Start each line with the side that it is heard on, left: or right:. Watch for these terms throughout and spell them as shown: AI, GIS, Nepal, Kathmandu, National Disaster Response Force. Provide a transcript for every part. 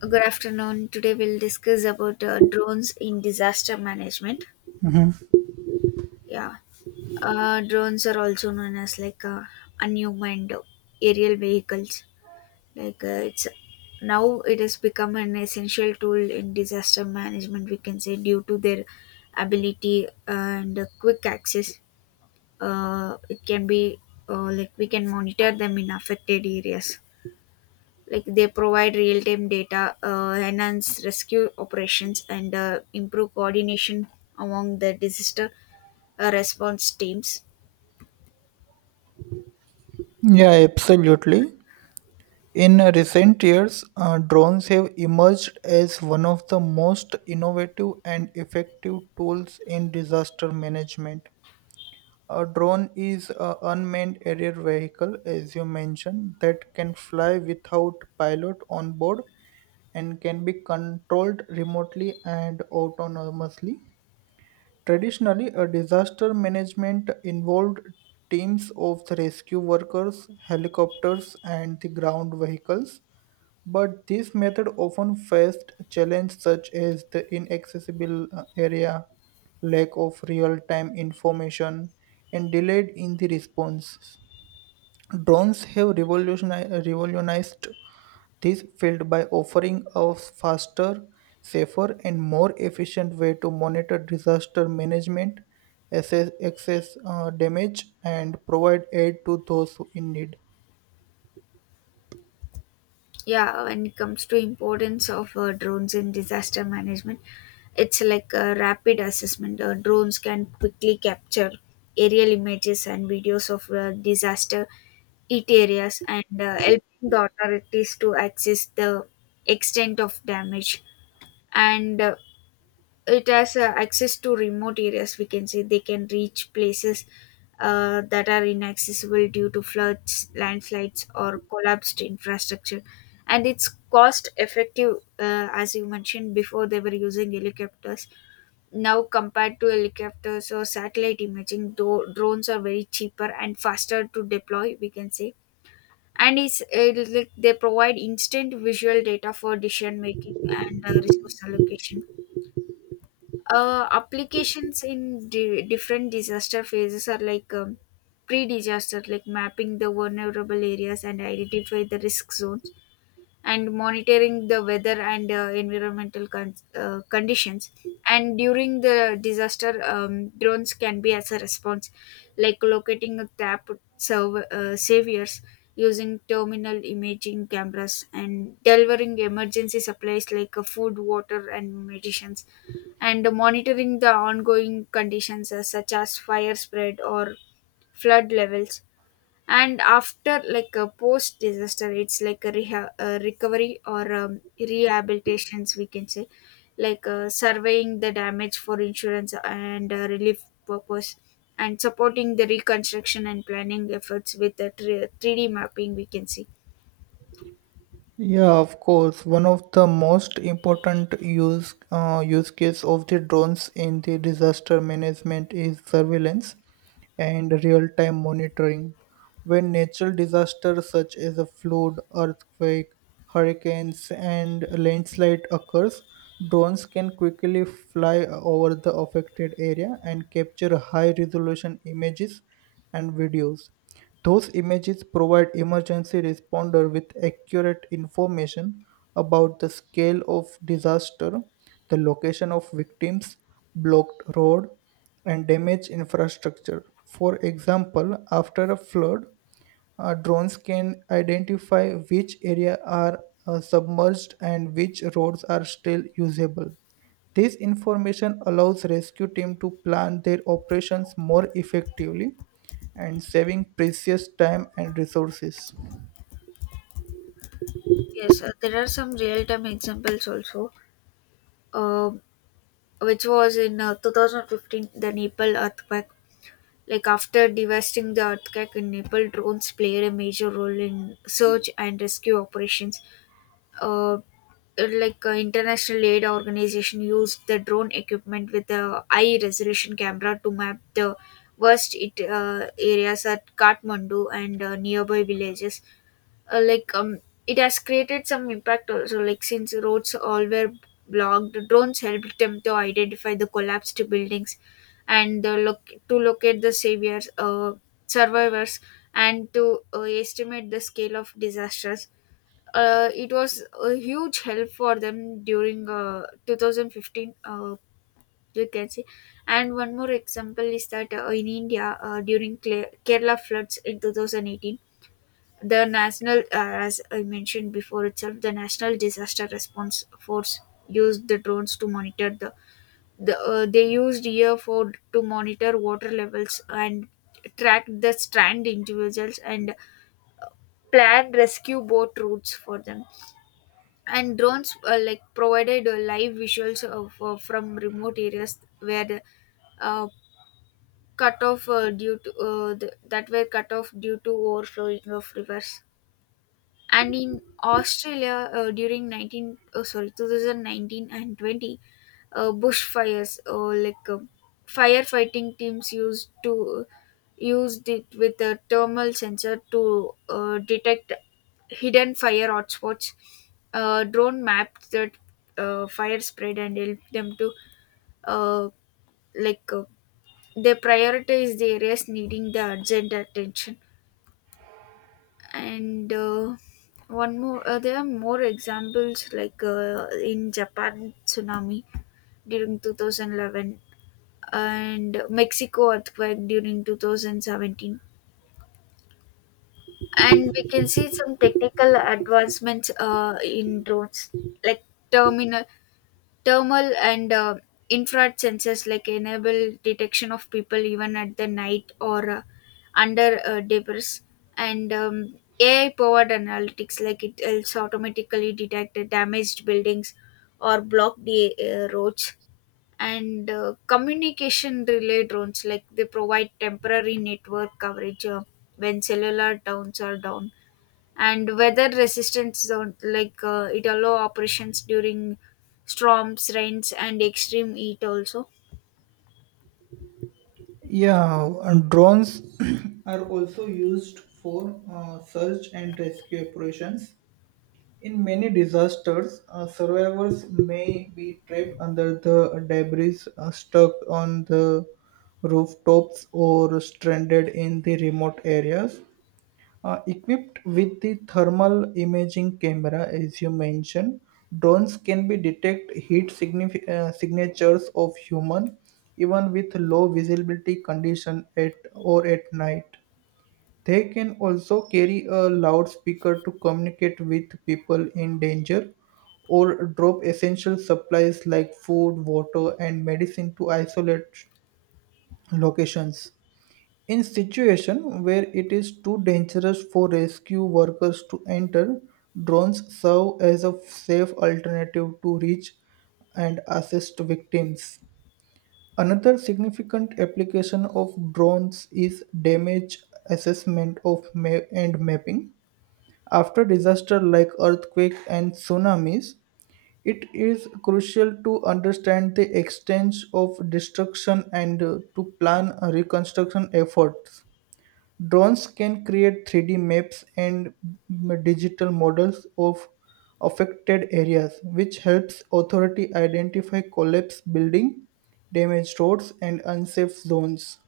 left: Good afternoon. Today we'll discuss about drones in disaster management.
right: Mhm.
left: Yeah, drones are also known as like unmanned aerial vehicles. Like it's now it has become an essential tool in disaster management. We can say, due to their ability and quick access. It can be Like we can monitor them in affected areas, like they provide real-time data, enhance rescue operations, and improve coordination among the disaster response teams.
right: Yeah, absolutely. In recent years, drones have emerged as one of the most innovative and effective tools in disaster management. A drone is an unmanned aerial vehicle, as you mentioned, that can fly without pilot on board and can be controlled remotely and autonomously. Traditionally, a disaster management involved teams of the rescue workers, helicopters, and the ground vehicles. But this method often faced challenges such as the inaccessible area, lack of real-time information, and delayed in the responses. Drones have revolutionized this failed by offering a faster, safer, and more efficient way to monitor disaster management, assess excess damage, and provide aid to those in need.
left: Yeah, when it comes to importance of drones in disaster management, it's like a rapid assessment. Drones can quickly capture aerial images and videos of disaster hit areas, and helping the authorities to access the extent of damage. And it has access to remote areas, we can say. They can reach places that are inaccessible due to floods, landslides, or collapsed infrastructure. And it's cost effective. As you mentioned before, they were using helicopters. Now, compared to helicopters or satellite imaging, though, drones are very cheaper and faster to deploy, we can say. And it's like they provide instant visual data for decision making and resource allocation. Applications in different disaster phases are like, pre-disaster, like mapping the vulnerable areas and identify the risk zones, and monitoring the weather and environmental conditions. And during the disaster, drones can be as a response, like locating tap server saviors using terminal imaging cameras, and delivering emergency supplies like food, water, and medicines, and monitoring the ongoing conditions, such as fire spread or flood levels. And after, like, a post disaster, it's like a recovery or rehabilitations, we can say, like surveying the damage for insurance and relief purpose, and supporting the reconstruction and planning efforts with the 3D mapping, we can see.
right: Yeah, of course. One of the most important use case of the drones in the disaster management is surveillance and real-time monitoring. When natural disasters such as a flood, earthquake, hurricanes, and landslide occurs, drones can quickly fly over the affected area and capture high-resolution images and videos. Those images provide emergency responder with accurate information about the scale of disaster, the location of victims, blocked road, and damage infrastructure. For example, after a flood, drones can identify which areas are submerged and which roads are still usable. This information allows rescue team to plan their operations more effectively and saving precious time and resources.
left: Yes, there are some real-time examples also, um, which was in 2015, the Nepal earthquake. Like after devastating the earthquake in Nepal, drones played a major role in search and rescue operations. Uh, like, international aid organization used the drone equipment with a high resolution camera to map the worst it, areas at Kathmandu and nearby villages. Like, it has created some impact also, like since roads all were blocked, drones helped them to identify the collapsed buildings, and look to locate the saviors survivors, and to estimate the scale of disasters. It was a huge help for them during 2015, you can see. And one more example is that in India during Kerala floods in 2018, the as I mentioned before itself, the National Disaster Response Force used the drones to monitor. The. They used year four to monitor water levels and track the strand individuals and plan rescue boat routes for them. And drones like provided live visuals from remote areas where the uh, cut off, due to that were cut off due to overflowing of rivers. And in Australia during nineteen oh sorry, 2019 and 20 bushfires, or like firefighting teams used it with a thermal sensor to detect hidden fire hotspots. Drone mapped that fire spread and helped them to, uh, like uh, they prioritize the areas needing the urgent attention. And one more there are more examples, like in Japan tsunami during 2011 and Mexico earthquake during 2017. And we can see some technical advancements in drones, like terminal thermal and infrared sensors like enable detection of people even at the night or under debris. And AI powered analytics, like it helps automatically detect the damaged buildings or block the roads. And communication relay drones, like they provide temporary network coverage when cellular towns are down. And weather resistance zone, like it allow operations during storms, rains, and extreme heat also.
right: Yeah, and drones are also used for search and rescue operations. In many disasters, survivors may be trapped under the debris, stuck on the rooftops, or stranded in the remote areas. Equipped with the thermal imaging camera, as you mentioned, drones can be detect heat signatures of human, even with low visibility condition at or at night. They can also carry a loudspeaker to communicate with people in danger or drop essential supplies like food, water, and medicine to isolate locations. In situation where it is too dangerous for rescue workers to enter, drones serve as a safe alternative to reach and assist victims. Another significant application of drones is damage assessment and mapping. After disasters like earthquakes and tsunamis, it is crucial to understand the extent of destruction and to plan reconstruction efforts. Drones can create 3D maps and digital models of affected areas, which helps authority identify collapsed building, damaged roads, and unsafe zones.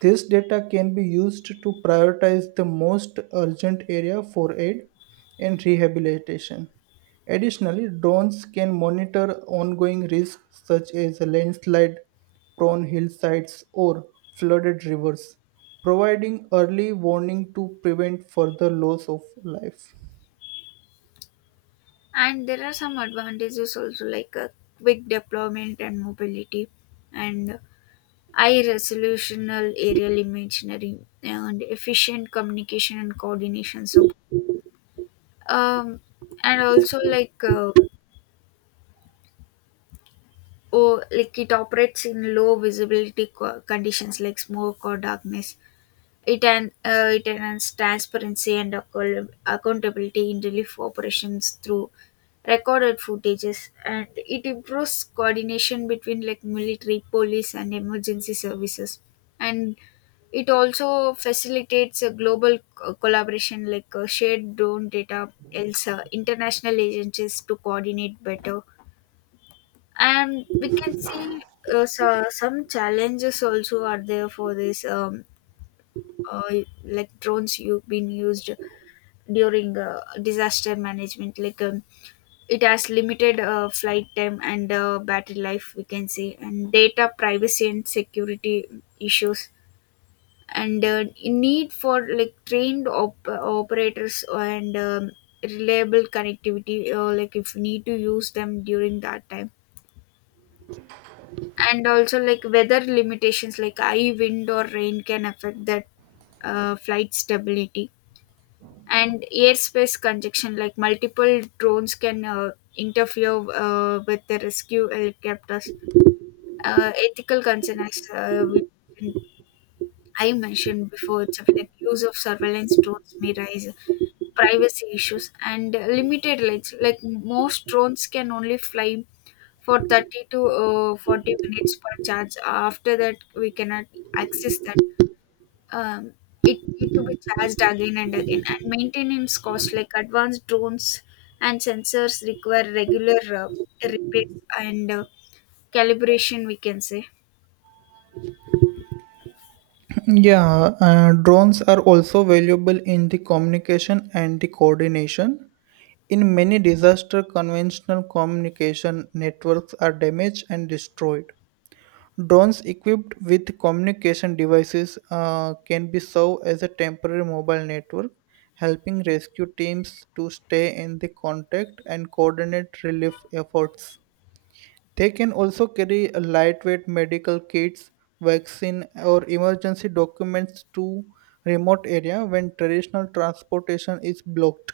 right: This data can be used to prioritize the most urgent area for aid and rehabilitation. Additionally, drones can monitor ongoing risks such as landslide prone hillsides or flooded rivers, providing early warning to prevent further loss of life.
left: And there are some advantages also, like quick deployment and mobility, and high resolutional aerial imaginary, and efficient communication and coordination. So um and also, like, oh, like it operates in low visibility conditions like smoke or darkness. It enhances transparency and accountability in relief operations through recorded footages, and it improves coordination between like military, police, and emergency services. And it also facilitates a global collaboration, like shared drone data else international agencies to coordinate better. And we can see, so some challenges also are there for this, uh, like drones you've been used during disaster management, like, it has limited flight time and battery life, we can say, and data privacy and security issues, and need for, like, trained operators, and reliable connectivity, like if you need to use them during that time. And also, like, weather limitations like high wind or rain can affect that flight stability, and airspace congestion, like multiple drones can interfere with the rescue helicopters. Ethical concern, as I mentioned before, it's of like use of surveillance drones may rise privacy issues, and limited legs, like most drones can only fly for 30 to 40 minutes per charge. After that, we cannot access that. um, it need to be charged again and again, and maintenance costs, like advanced drones and sensors require regular repairs and calibration, we can say.
right: Yeah, drones are also valuable in the communication and the coordination. In many disaster, conventional communication networks are damaged and destroyed. Drones equipped with communication devices can be served as a temporary mobile network, helping rescue teams to stay in the contact and coordinate relief efforts. They can also carry a lightweight medical kits, vaccine, or emergency documents to remote area when traditional transportation is blocked.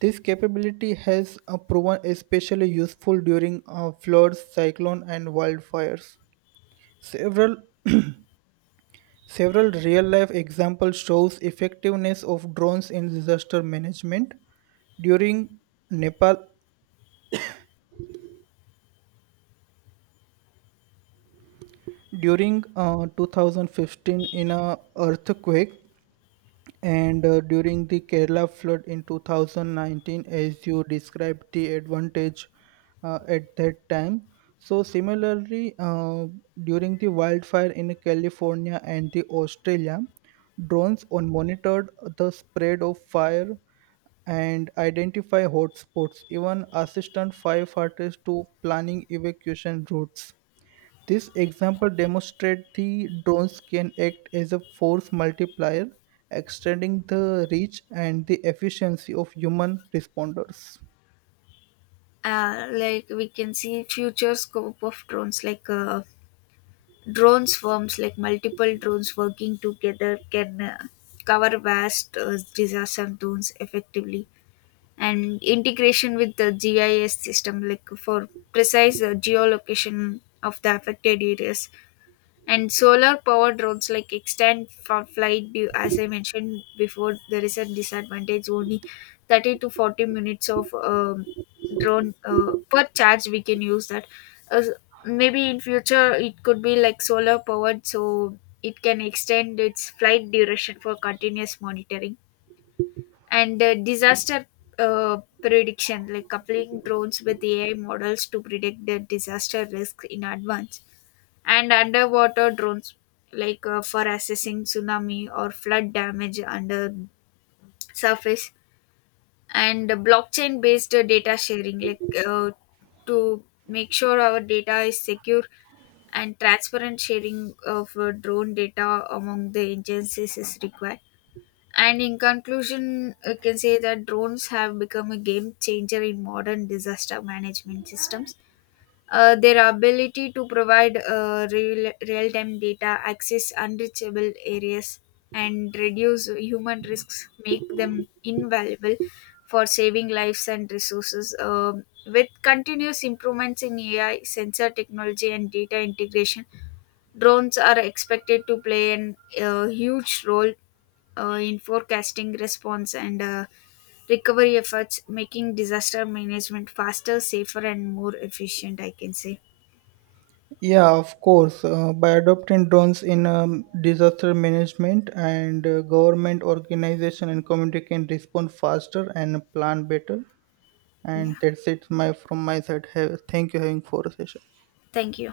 right: This capability has proven especially useful during floods, cyclone, and wildfires. Several several real-life examples shows effectiveness of drones in disaster management. During Nepal, during 2015, in a earthquake. And during the Kerala flood in 2019, as you described the advantage at that time. So, similarly, during the wildfire in California and the Australia, drones on monitored the spread of fire and identify hotspots, even assistant firefighters to planning evacuation routes. This example demonstrates the drones can act as a force multiplier, extending the reach and the efficiency of human responders.
left: Like, we can see future scope of drones, like drones firms, like multiple drones working together can cover vast disaster zones effectively, and integration with the GIS system, like for precise geolocation of the affected areas, and solar powered roads, like extend for flight view. As I mentioned before, there is a disadvantage, only 30 to 40 minutes of drone per charge. We can use that. Uh, Maybe in future it could be like solar powered, so it can extend its flight duration for continuous monitoring, and disaster prediction, like coupling drones with AI models to predict the disaster risk in advance, and underwater drones, like for assessing tsunami or flood damage under surface, and blockchain based data sharing, like to make sure our data is secure and transparent sharing of drone data among the agencies is required. And in conclusion, I can say that drones have become a game changer in modern disaster management systems. Their ability to provide real-time data, access unreachable areas, and reduce human risks make them invaluable for saving lives and resources. With continuous improvements in AI, sensor technology, and data integration, drones are expected to play a huge role in forecasting response and recovery efforts, making disaster management faster, safer, and more efficient, I can say.
right: Yeah, of course. By adopting drones in disaster management and government organization and community can respond faster and plan better.
left: Yeah.
right: And from my side. Thank you having for a session.
left: Thank you.